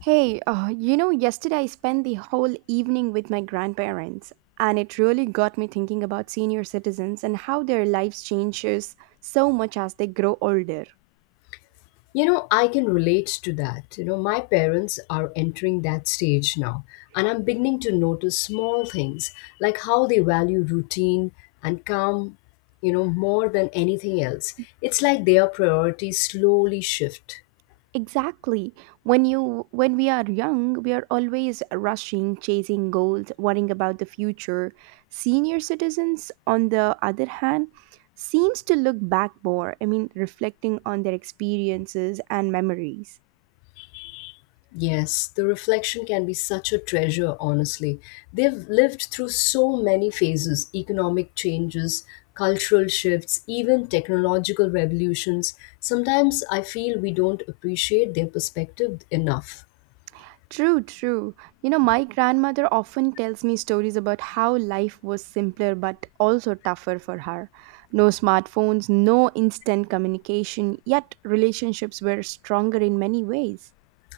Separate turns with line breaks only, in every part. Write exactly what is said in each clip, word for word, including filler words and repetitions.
Hey, uh, you know, yesterday I spent the whole evening with my grandparents, and it really got me thinking about senior citizens and how their lives changes so much as they grow older.
You know, I can relate to that. You know, my parents are entering that stage now, and I'm beginning to notice small things like how they value routine and calm, you know, more than anything else. It's like their priorities slowly shift.
Exactly. When you when we are young, we are always rushing, chasing goals, worrying about the future. Senior citizens, on the other hand, seems to look back more, I mean, reflecting on their experiences and memories.
Yes, the reflection can be such a treasure, honestly. They've lived through so many phases economic changes, cultural shifts, even technological revolutions. Sometimes I feel we don't appreciate their perspective enough.
True, true. You know, my grandmother often tells me stories about how life was simpler but also tougher for her. No smartphones, no instant communication, yet relationships were stronger in many ways.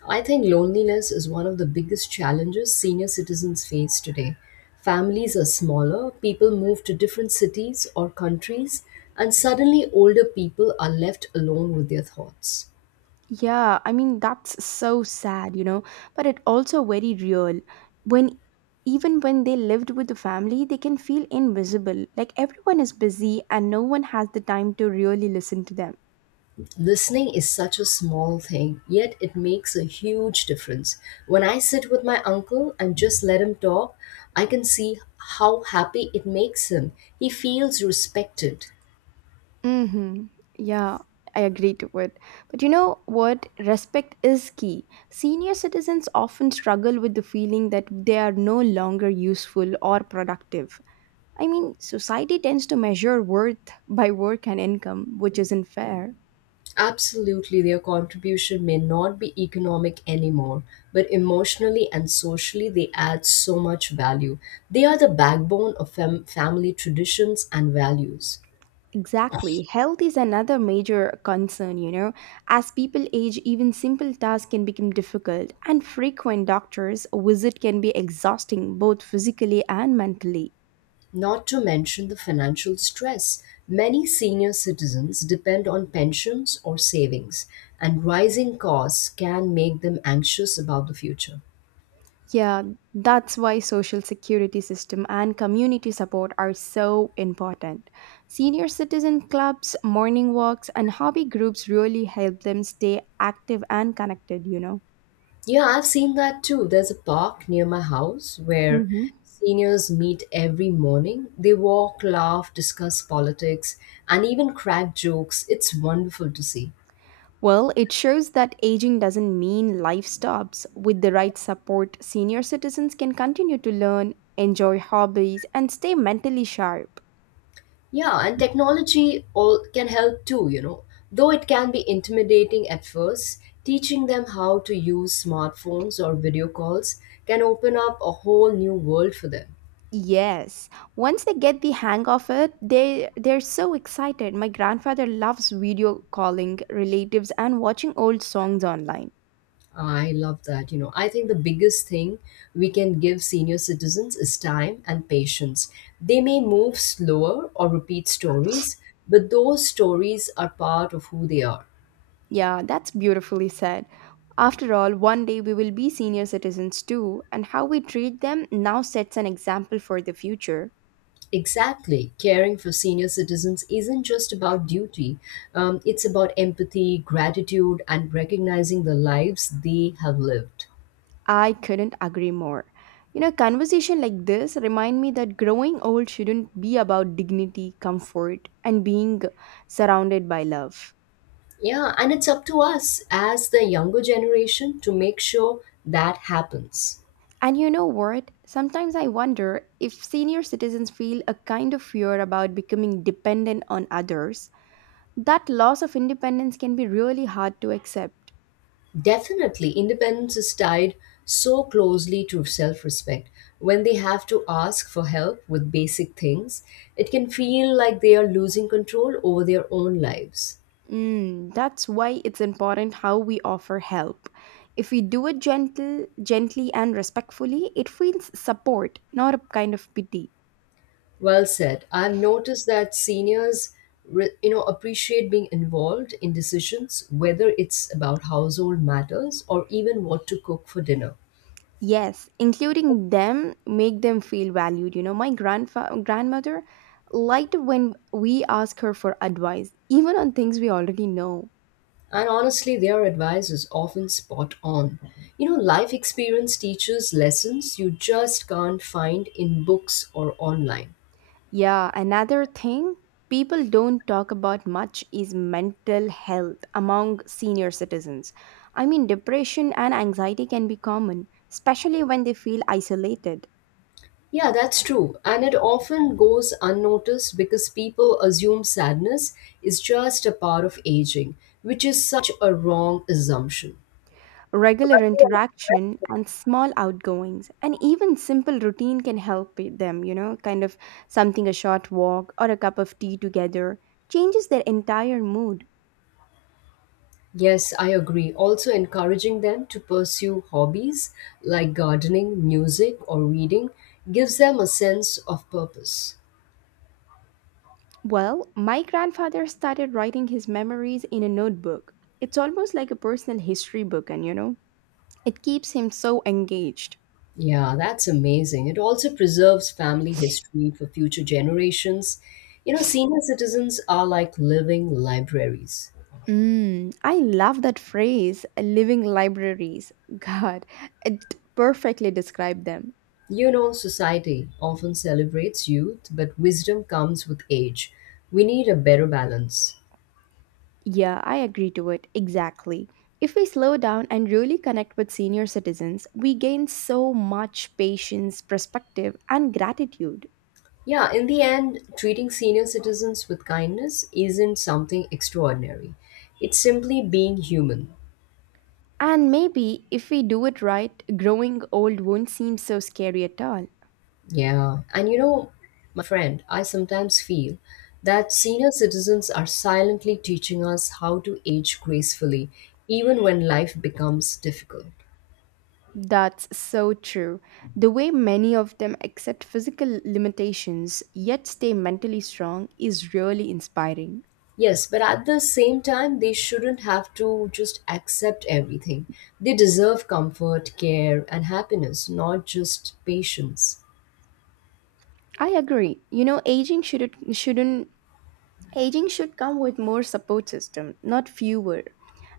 I think loneliness is one of the biggest challenges senior citizens face today. Families are smaller, people move to different cities or countries, and suddenly older people are left alone with their thoughts.
Yeah, I mean, that's so sad, you know, but it also very real. When even when they lived with the family, they can feel invisible. Like everyone is busy and no one has the time to really listen to them.
Listening is such a small thing, yet it makes a huge difference. When I sit with my uncle and just let him talk, I can see how happy it makes him. He feels respected.
Mm-hmm. Yeah, I agree to it. But you know what? Respect is key. Senior citizens often struggle with the feeling that they are no longer useful or productive. I mean, society tends to measure worth by work and income, which isn't fair.
Absolutely, their contribution may not be economic anymore, but emotionally and socially, they add so much value. They are the backbone of fam- family traditions and values.
Exactly. Health is another major concern, you know. As people age, even simple tasks can become difficult, and frequent doctor's visit can be exhausting both physically and mentally.
Not to mention the financial stress. Many senior citizens depend on pensions or savings, and rising costs can make them anxious about the future.
Yeah, that's why social security system and community support are so important. Senior citizen clubs, morning walks, and hobby groups really help them stay active and connected, you know.
Yeah, I've seen that too. There's a park near my house where
Mhm.
seniors meet every morning. They walk, laugh, discuss politics, and even crack jokes. It's wonderful to see.
Well, it shows that aging doesn't mean life stops. With the right support, senior citizens can continue to learn, enjoy hobbies, and stay mentally sharp.
Yeah, and technology all can help too, you know. Though it can be intimidating at first, teaching them how to use smartphones or video calls can open up a whole new world for them.
Yes, once they get the hang of it, they they're so excited. My grandfather loves video calling relatives and watching old songs online.
I love that, you know. I think the biggest thing we can give senior citizens is time and patience. They may move slower or repeat stories, but those stories are part of who they are.
Yeah, that's beautifully said. After all, one day we will be senior citizens too, and how we treat them now sets an example for the future.
Exactly. Caring for senior citizens isn't just about duty, um, it's about empathy, gratitude, and recognizing the lives they have lived.
I couldn't agree more. You know, conversation like this remind me that growing old shouldn't be about dignity, comfort, and being surrounded by love.
Yeah, and it's up to us as the younger generation to make sure that happens.
And you know what? Sometimes I wonder if senior citizens feel a kind of fear about becoming dependent on others. That loss of independence can be really hard to accept.
Definitely, independence is tied so closely to self respect. When they have to ask for help with basic things, it can feel like they are losing control over their own lives.
Mm, that's why it's important how we offer help. If we do it gentle, gently and respectfully, it feels support, not a kind of pity.
Well said. I've noticed that seniors, re- you know, appreciate being involved in decisions, whether it's about household matters or even what to cook for dinner.
Yes, including them make them feel valued. You know, my grandfa- grandmother liked when we ask her for advice, even on things we already know.
And honestly, their advice is often spot on. You know, life experience teaches lessons you just can't find in books or online.
Yeah, another thing people don't talk about much is mental health among senior citizens. I mean, depression and anxiety can be common, especially when they feel isolated.
Yeah, that's true. And it often goes unnoticed because people assume sadness is just a part of aging, which is such a wrong assumption.
Regular interaction and small outgoings, and even simple routine can help i- them, you know, kind of something a short walk or a cup of tea together changes their entire mood.
Yes, I agree. Also, encouraging them to pursue hobbies like gardening, music, or reading gives them a sense of purpose.
Well, my grandfather started writing his memories in a notebook. It's almost like a personal history book, and you know, it keeps him so engaged.
Yeah, that's amazing. It also preserves family history for future generations. You know, senior citizens are like living libraries.
Mm, I love that phrase, living libraries. God, it perfectly described them.
You know, society often celebrates youth, but wisdom comes with age. We need a better balance.
Yeah, I agree to it, exactly. If we slow down and really connect with senior citizens, we gain so much patience, perspective, and gratitude.
Yeah, in the end, treating senior citizens with kindness isn't something extraordinary. It's simply being human.
And maybe if we do it right, growing old won't seem so scary at all.
Yeah. And you know, my friend, I sometimes feel that senior citizens are silently teaching us how to age gracefully, even when life becomes difficult.
That's so true. The way many of them accept physical limitations yet stay mentally strong is really inspiring.
Yes, but at the same time, they shouldn't have to just accept everything. They deserve comfort, care, and happiness, not just patience.
I agree. You know, aging should shouldn't aging should come with more support system, not fewer.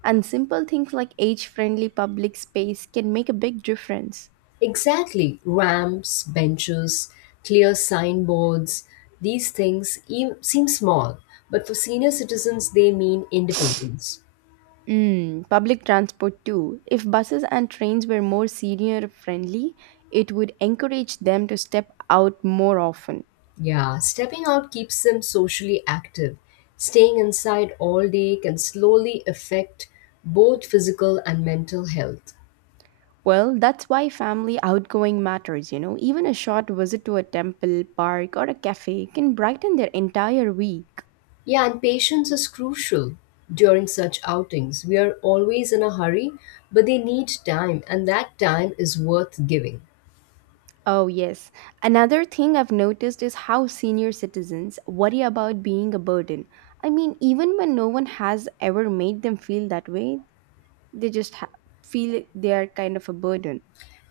And simple things like age-friendly public space can make a big difference.
Exactly. Ramps, benches, clear signboards, these things e- seem small, but for senior citizens, they mean independence.
Mm, public transport too. If buses and trains were more senior friendly, it would encourage them to step out more often.
Yeah, stepping out keeps them socially active. Staying inside all day can slowly affect both physical and mental health.
Well, that's why family outgoing matters, you know. Even a short visit to a temple, park, or a cafe can brighten their entire week.
Yeah, and patience is crucial during such outings. We are always in a hurry, but they need time, and that time is worth giving.
Oh, yes. Another thing I've noticed is how senior citizens worry about being a burden. I mean, even when no one has ever made them feel that way, they just ha- feel they are kind of a burden.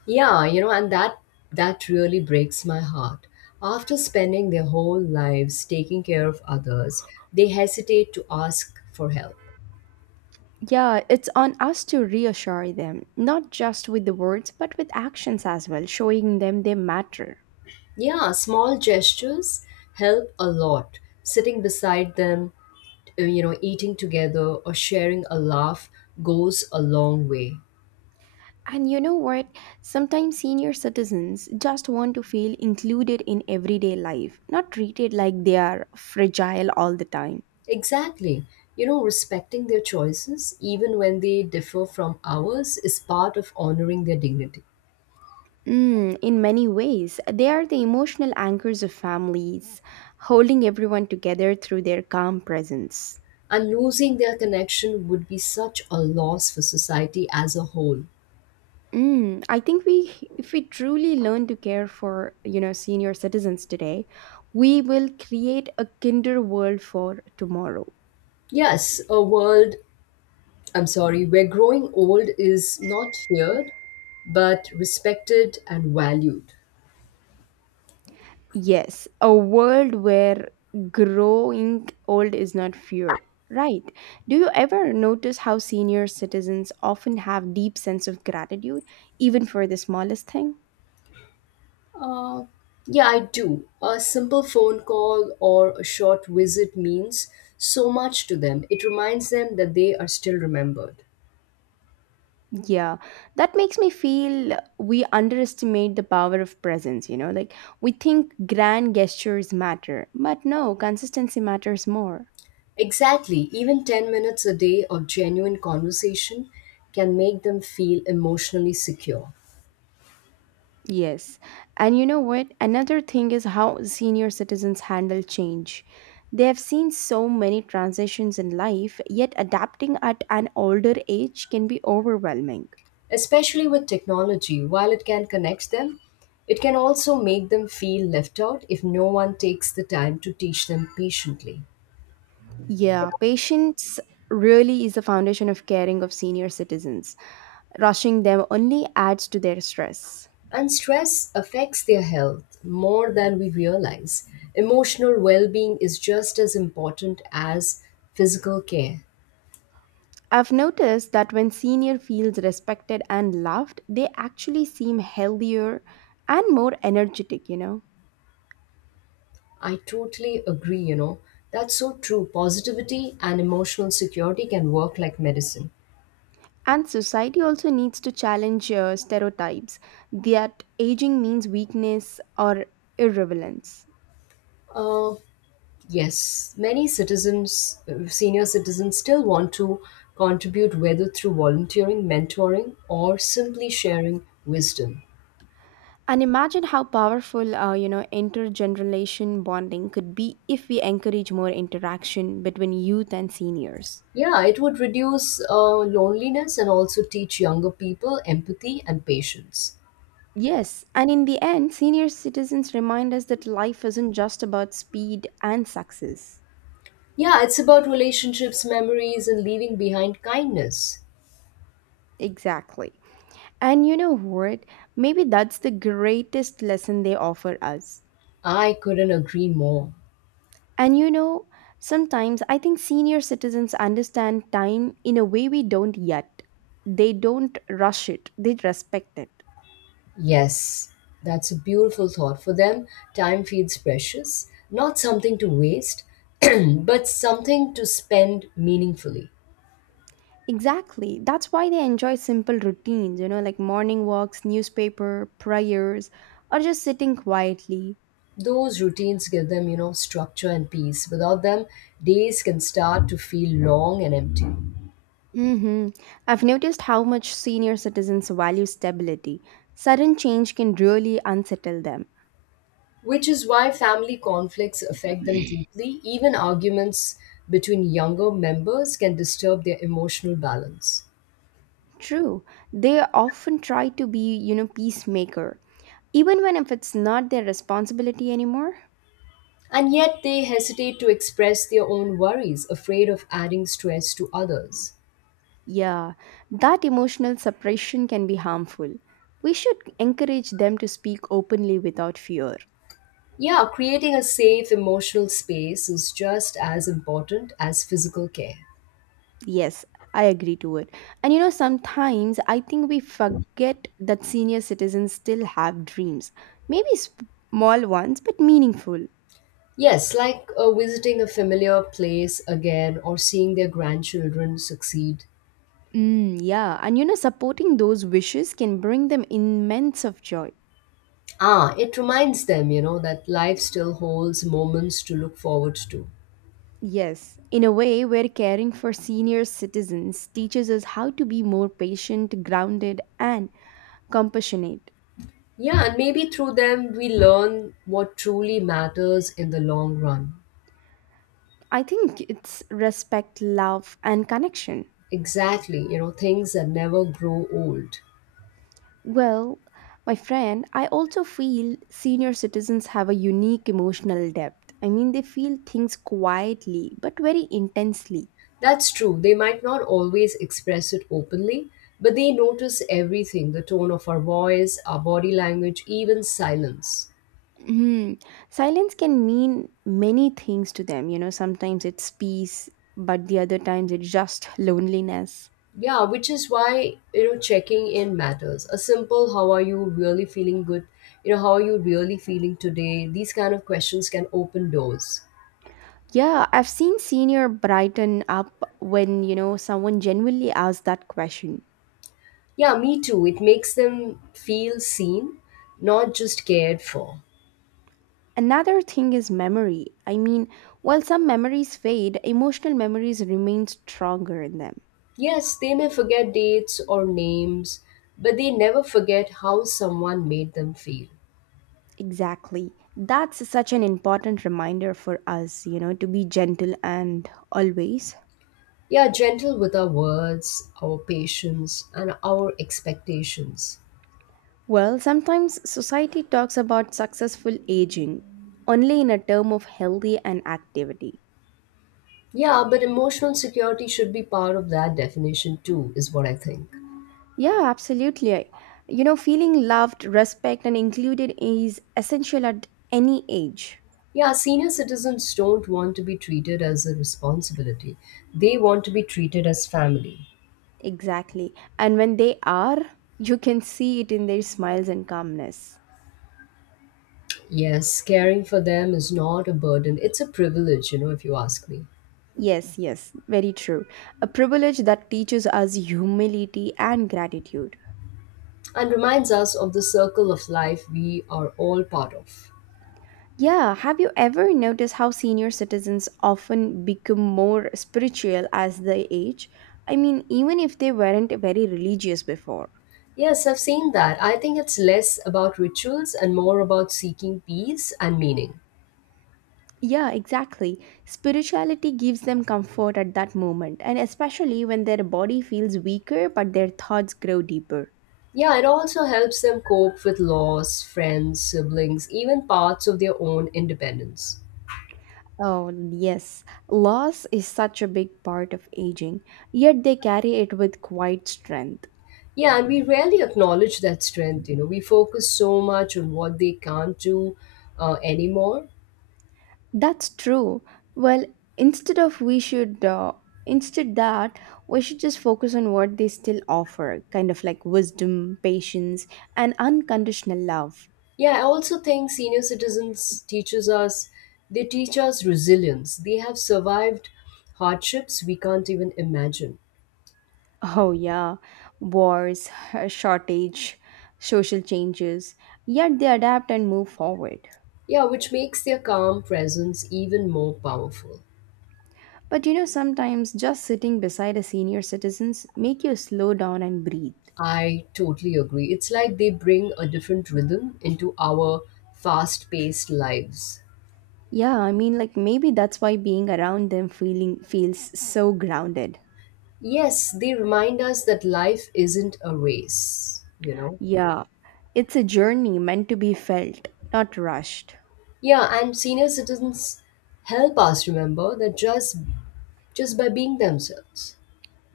Yeah, you know, and that that really breaks my heart. After spending their whole lives taking care of others, they hesitate to ask for help.
Yeah, it's on us to reassure them, not just with the words, but with actions as well, showing them they matter.
Yeah, small gestures help a lot. Sitting beside them, uh, you know, eating together or sharing a laugh goes a long way.
And you know what? Sometimes senior citizens just want to feel included in everyday life, not treated like they are fragile all the time.
Exactly. You know, respecting their choices, even when they differ from ours, is part of honoring their dignity.
Mm, in many ways, they are the emotional anchors of families, holding everyone together through their calm presence.
And losing their connection would be such a loss for society as a whole.
Mm, I think we, if we truly learn to care for, you know, senior citizens today, we will create a kinder world for tomorrow.
Yes, a world, I'm sorry, where growing old is not feared, but respected and valued.
Yes, a world where growing old is not feared. Right. Do you ever notice how senior citizens often have deep sense of gratitude, even for the smallest thing?
Uh, yeah, I do. A simple phone call or a short visit means so much to them. It reminds them that they are still remembered.
Yeah, that makes me feel we underestimate the power of presence, you know? Like, we think grand gestures matter, but no, consistency matters more.
Exactly. Even ten minutes a day of genuine conversation can make them feel emotionally secure.
Yes. And you know what? Another thing is how senior citizens handle change. They have seen so many transitions in life, yet adapting at an older age can be overwhelming.
Especially with technology, while it can connect them, it can also make them feel left out if no one takes the time to teach them patiently.
Yeah, patience really is the foundation of caring of senior citizens. Rushing them only adds to their stress.
And stress affects their health more than we realize. Emotional well being is just as important as physical care.
I've noticed that when senior feels respected and loved, they actually seem healthier and more energetic, you know.
I totally agree, you know. That's so true. Positivity and emotional security can work like medicine.
And society also needs to challenge uh, stereotypes that aging means weakness or irrelevance.
Uh, Yes, many citizens, uh, senior citizens, still want to contribute whether through volunteering, mentoring, or simply sharing wisdom.
And imagine how powerful, uh, you know, intergeneration bonding could be if we encourage more interaction between youth and seniors.
Yeah, it would reduce uh, loneliness and also teach younger people empathy and patience.
Yes, and in the end, senior citizens remind us that life isn't just about speed and success.
Yeah, it's about relationships, memories, and leaving behind kindness.
Exactly. And you know what? Maybe that's the greatest lesson they offer us.
I couldn't agree more.
And you know, sometimes I think senior citizens understand time in a way we don't yet. They don't rush it, they respect it.
Yes, that's a beautiful thought. For them, time feels precious, not something to waste, but something to spend meaningfully.
Exactly. That's why they enjoy simple routines, you know, like morning walks, newspaper, prayers, or just sitting quietly.
Those routines give them, you know, structure and peace. Without them, days can start to feel long and empty,
Mm-hmm. I've noticed how much senior citizens value stability. Sudden change can really unsettle them.
which is why family conflicts affect them deeply. Even arguments between younger members can disturb their emotional balance.
True. They often try to be, you know, peacemaker, even when if it's not their responsibility anymore.
And yet, they hesitate to express their own worries, afraid of adding stress to others.
Yeah, that emotional separation can be harmful. We should encourage them to speak openly without fear.
Yeah, creating a safe emotional space is just as important as physical care.
Yes, I agree to it. And you know, sometimes I think we forget that senior citizens still have dreams. Maybe small ones, but meaningful.
Yes, like uh, visiting a familiar place again or seeing their grandchildren succeed.
Mm, yeah, and you know, supporting those wishes can bring them immense of joy.
Ah, it reminds them, you know, that life still holds moments to look forward to.
Yes, in a way where caring for senior citizens teaches us how to be more patient, grounded, and compassionate.
Yeah, and maybe through them we learn what truly matters in the long run.
I think it's respect, love, and connection.
Exactly, you know, things that never grow old.
Well, my friend, I also feel senior citizens have a unique emotional depth. I mean, they feel things quietly but very intensely.
That's true. They might not always express it openly, but they notice everything the tone of our voice, our body language, even silence.
Hmm. Silence can mean many things to them. You know, sometimes it's peace, but the other times it's just loneliness.
Yeah, which is why, you know, checking in matters. A simple, how are you really feeling good? You know, how are you really feeling today? These kind of questions can open doors.
Yeah, I've seen senior brighten up when, you know, someone genuinely asks that question.
Yeah, me too. It makes them feel seen, not just cared for.
Another thing is memory. I mean, while some memories fade, emotional memories remain stronger in them.
Yes, they may forget dates or names, but they never forget how someone made them feel.
Exactly. That's such an important reminder for us, you know, to be gentle and always.
Yeah, gentle with our words, our patience, and our expectations.
Well, sometimes society talks about successful aging only in a term of healthy and activity.
Yeah, but emotional security should be part of that definition too, is what I think.
Yeah, absolutely. You know, feeling loved, respect, and included is essential at any age.
Yeah, senior citizens don't want to be treated as a responsibility, they want to be treated as family.
Exactly. And when they are, you can see it in their smiles and calmness.
Yes, caring for them is not a burden, it's a privilege, you know, if you ask me,
Yes, yes, very true. A privilege that teaches us humility and gratitude.
and reminds us of the circle of life we are all part of.
Yeah, have you ever noticed how senior citizens often become more spiritual as they age? I mean, even if they weren't very religious before.
Yes, I've seen that. I think it's less about rituals and more about seeking peace and meaning.
Yeah, exactly. Spirituality gives them comfort at that moment, and especially when their body feels weaker but their thoughts grow deeper.
Yeah, it also helps them cope with loss, friends, siblings, even parts of their own independence.
Oh, yes. Loss is such a big part of aging, yet they carry it with quiet strength.
Yeah, and we rarely acknowledge that strength. You know, we focus so much on what they can't do uh, anymore.
That's true. Well, instead of we should uh, instead that we should just focus on what they still offer, kind of like wisdom, patience, and unconditional love.
Yeah, I also think senior citizens teaches us, they teach us resilience. They have survived hardships we can't even imagine.
Oh, yeah, wars, shortage, social changes, yet they adapt and move forward.
Yeah, which makes their calm presence even more powerful.
But you know, sometimes just sitting beside a senior citizens make you slow down and breathe.
I totally agree. It's like they bring a different rhythm into our fast paced lives.
Yeah, I mean, like maybe that's why being around them feeling feels so grounded.
Yes, they remind us that life isn't a race, you know?
Yeah, it's a journey meant to be felt, not rushed.
Yeah, and senior citizens help us remember that just just by being themselves.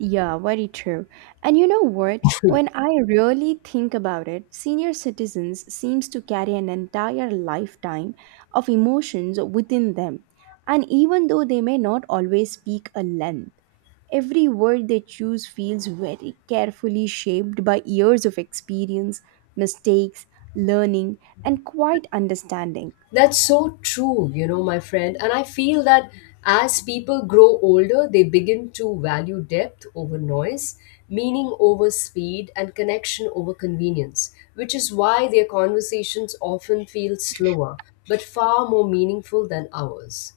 Yeah, very true. And you know what? When I really think about it, senior citizens seems to carry an entire lifetime of emotions within them. And even though they may not always speak a length, every word they choose feels very carefully shaped by years of experience, mistakes, learning, and quiet understanding.
That's so true, you know, my friend. And I feel that as people grow older, they begin to value depth over noise, meaning over speed, and connection over convenience, which is why their conversations often feel slower but far more meaningful than ours.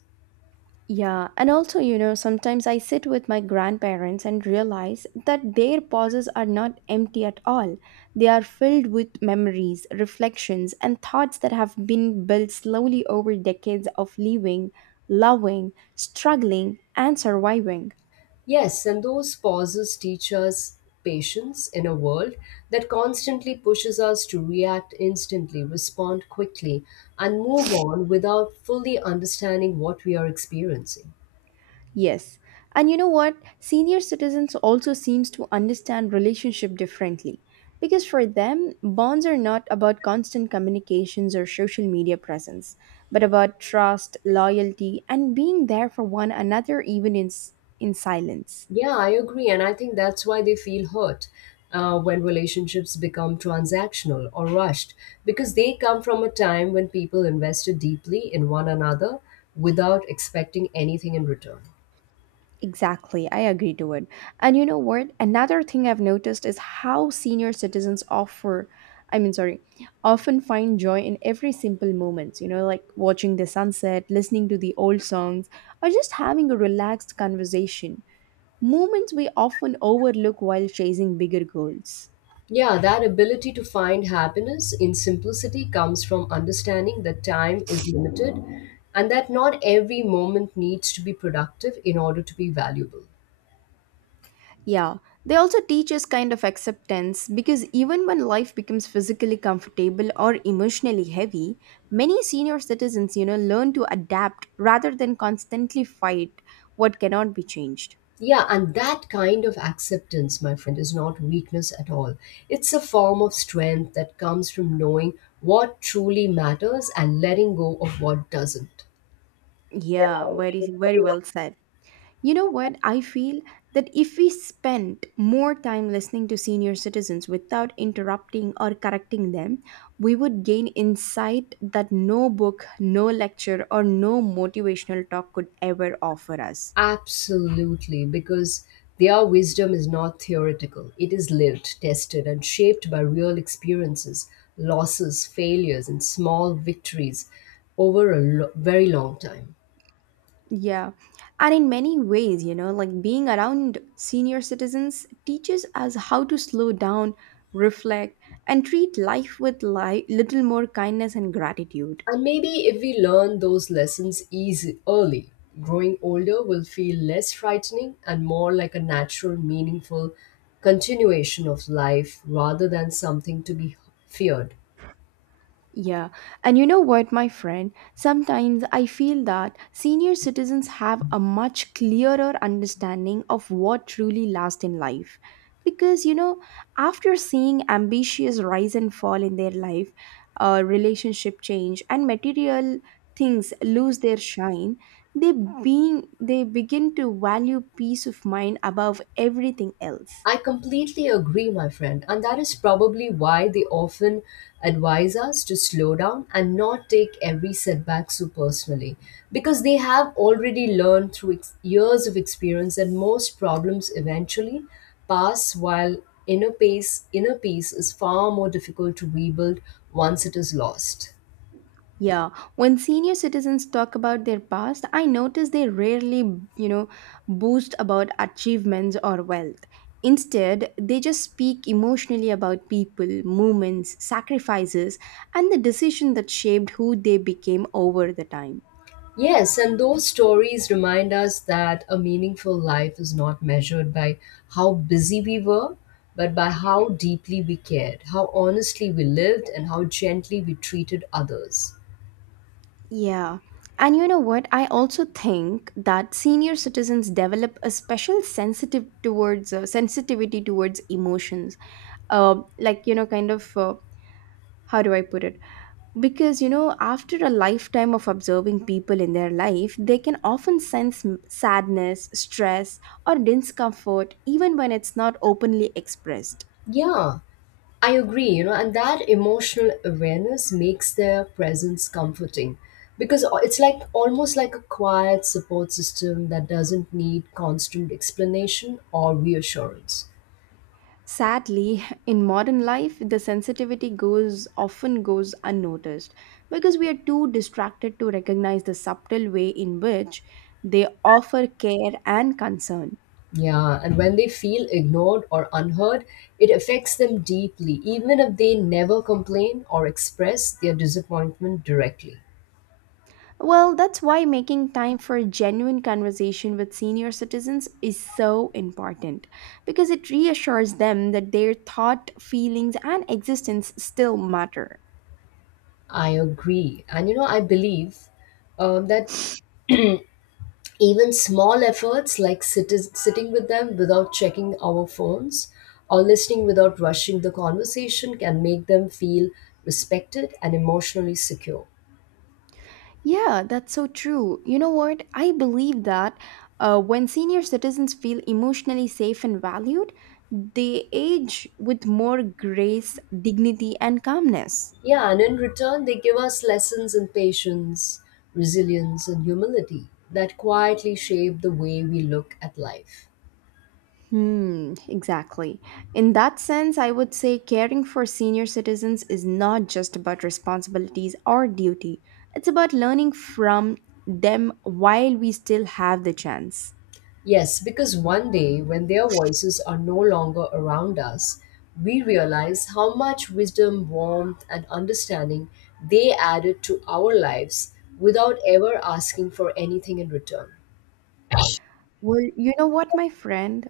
Yeah, and also, you know, sometimes I sit with my grandparents and realize that their pauses are not empty at all. They are filled with memories, reflections, and thoughts that have been built slowly over decades of living, loving, struggling, and surviving.
Yes, and those pauses teach us patience in a world that constantly pushes us to react instantly, respond quickly, and move on without fully understanding what we are experiencing.
Yes. And you know what? Senior citizens also seems to understand relationship differently because for them bonds are not about constant communications or social media presence but about trust, loyalty and being there for one another even in s- in silence.
Yeah, I agree. And I think that's why they feel hurt uh, when relationships become transactional or rushed, because they come from a time when people invested deeply in one another without expecting anything in return.
Exactly, I agree to it. And you know what? Another thing I've noticed is how senior citizens offer, I mean, sorry, often find joy in every simple moments. You know, like watching the sunset, listening to the old songs, or just having a relaxed conversation. Moments we often overlook while chasing bigger goals.
Yeah, that ability to find happiness in simplicity comes from understanding that time is limited and that not every moment needs to be productive in order to be valuable.
Yeah, they also teach us kind of acceptance because even when life becomes physically comfortable or emotionally heavy, many senior citizens, you know, learn to adapt rather than constantly fight what cannot be changed.
Yeah, and that kind of acceptance, my friend, is not weakness at all. It's a form of strength that comes from knowing what truly matters and letting go of what doesn't.
Yeah, very very
Yeah,
well said. You know what? I feel that if we spent more time listening to senior citizens without interrupting or correcting them, we would gain insight that no book, no lecture, or no motivational talk could ever offer us.
absolutely, because their wisdom is not theoretical. It is lived, tested, and shaped by real experiences, losses, failures, and small victories over a lo- very long time.
Yeah. And in many ways, you know, like being around senior citizens teaches us how to slow down, reflect, and treat life with li- little more kindness and gratitude.
And maybe if we learn those lessons easy early, growing older will feel less frightening and more like a natural, meaningful continuation of life rather than something to be feared.
Yeah, and you know what, my friend? Sometimes I feel that senior citizens have a much clearer understanding of what truly lasts in life. Because, you know, after seeing ambitious rise and fall in their life, uh, relationship change, and material things lose their shine, they, being, they begin to value peace of mind above everything else.
I completely agree, my friend, and that is probably why they often advise us to slow down and not take every setback so personally. Because they have already learned through ex- years of experience that most problems eventually pass, while inner peace, inner peace is far more difficult to rebuild once it is lost.
Yeah, when senior citizens talk about their past, I notice they rarely, you know, boast about achievements or wealth. Instead, they just speak emotionally about people, movements, sacrifices, and the decision that shaped who they became over the time.
Yes, and those stories remind us that a meaningful life is not measured by how busy we were, but by how deeply we cared, how honestly we lived, and how gently we treated others.
Yeah. And you know what? I also think that senior citizens develop a special sensitive towards uh, sensitivity towards emotions. Uh, like you know, kind of uh, how do I put it? Because you know after a lifetime of observing people in their life they can often sense m- sadness, stress or discomfort even when it's not openly expressed.
Yeah, I agree, you know, and that emotional awareness makes their presence comforting because o- it's like almost like a quiet support system that doesn't need constant explanation or reassurance.
Sadly in modern life the sensitivity goes often goes unnoticed because we are too distracted to recognize the subtle way in which they offer care and concern.
Yeah, and when they feel ignored or unheard, it affects them deeply, even if they never complain or express their disappointment directly.
Well, that's why making time for a genuine conversation with senior citizens is so important because it reassures them that their thought, feelings, and existence still matter.
I agree. And you know, I believe um, that even small efforts like sit- sitting with them without checking our phones or listening without rushing the conversation can make them feel respected and emotionally secure.
Yeah, that's so true. You know what? I believe that uh, when senior citizens feel emotionally safe and valued, they age with more grace, dignity, and calmness.
Yeah, and in return, they give us lessons in patience, resilience, and humility that quietly shape the way we look at life.
Hmm, exactly. In that sense, I would say caring for senior citizens is not just about responsibilities or duty, it's about learning from them while we still have the chance.
Yes, because one day, when their voices are no longer around us, we realize how much wisdom, warmth, and understanding they added to our lives without ever asking for anything in return.
Well, you know what, my friend?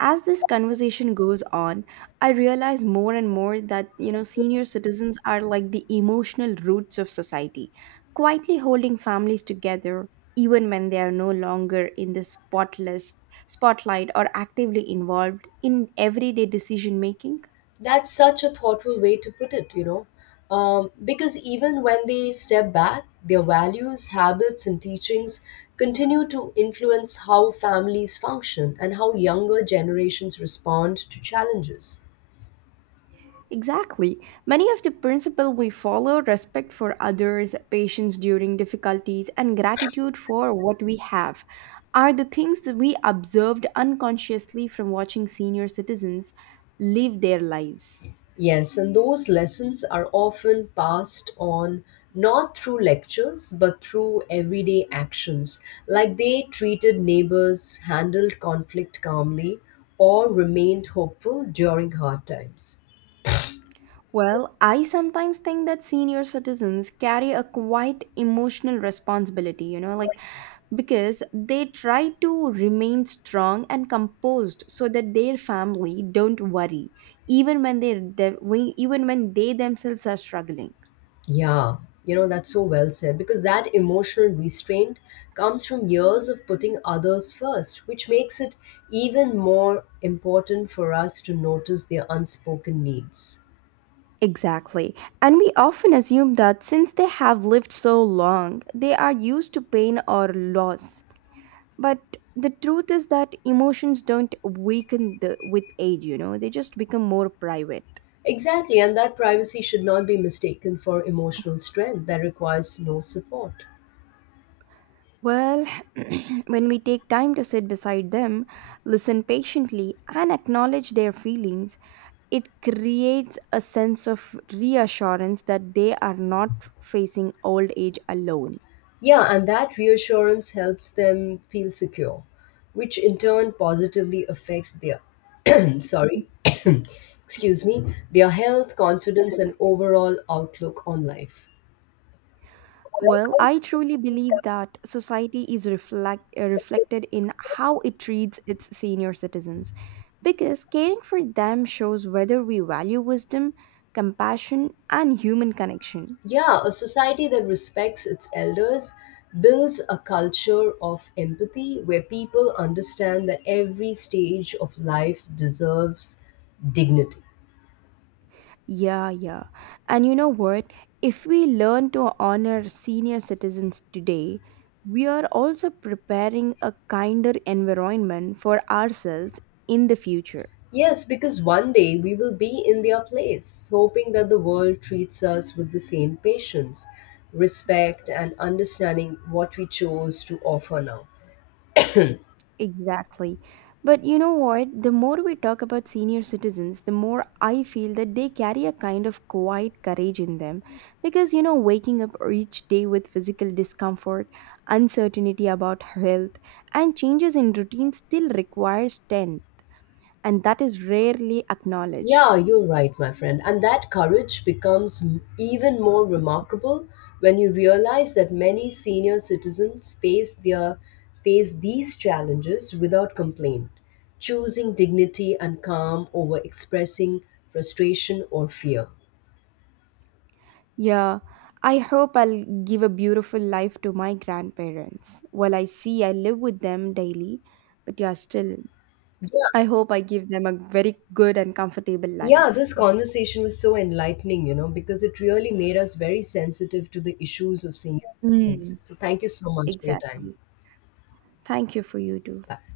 As this conversation goes on, I realize more and more that, you know, senior citizens are like the emotional roots of society, quietly holding families together even when they are no longer in the spotless spotlight or actively involved in everyday decision making.
That's such a thoughtful way to put it, you know. Um, because even when they step back, their values, habits, and teachings continue to influence how families function and how younger generations respond to challenges.
Exactly. Many of the principles we follow, respect for others, patience during difficulties, and gratitude for what we have are the things that we observed unconsciously from watching senior citizens live their lives.
Yes, and those lessons are often passed on not through lectures but through everyday actions, like they treated neighbors, handled conflict calmly, or remained hopeful during hard times.
Well, I sometimes think that senior citizens carry a quite emotional responsibility, you know, like because they try to remain strong and composed so that their family don't worry even when they them- when- even when they themselves are struggling.
Yeah, you know, that's so well said because that emotional restraint comes from years of putting others first, which makes it even more important for us to notice their unspoken needs.
Exactly. And we often assume that since they have lived so long, they are used to pain or loss. But the truth is that emotions don't weaken the, with age, you know, they just become more private.
Exactly, and that privacy should not be mistaken for emotional strength that requires no support.
Well, when we take time to sit beside them, listen patiently and acknowledge their feelings, it creates a sense of reassurance that they are not facing old age alone.
Yeah, and that reassurance helps them feel secure, which in turn positively affects their sorry, excuse me, their health, confidence,
It's
and overall outlook on life.
Well, I truly believe that society is reflect, uh, reflected in how it treats its senior citizens because caring for them shows whether we value wisdom, compassion, and human connection.
Yeah, a society that respects its elders builds a culture of empathy where people understand that every stage of life deserves dignity.
Yeah, yeah. And you know what? If we learn to honor senior citizens today, we are also preparing a kinder environment for ourselves in the future.
Yes, because one day we will be in their place, hoping that the world treats us with the same patience, respect, and understanding what we chose to offer now.
Exactly. But you know what? The more we talk about senior citizens, the more I feel that they carry a kind of quiet courage in them. Because, you know, waking up each day with physical discomfort, uncertainty about health, and changes in routine still requires ten, and that is rarely
Yeah,
acknowledged.
you're right, my friend. And that courage becomes m- even more remarkable when you realize that many senior citizens face their face these challenges without complaint, choosing dignity and calm over expressing frustration or fear.
Yeah, I hope I'll give a beautiful life to my grandparents. Well, I see I live with them daily, but yeah, still,
Yeah,
I hope I give them a very good and comfortable
yeah,
life.
this conversation was so enlightening, you know, because it really made us very sensitive to the issues of senior citizens.
Mm,
So thank you so much for your time.
exactly. Thank you for you too.
Bye.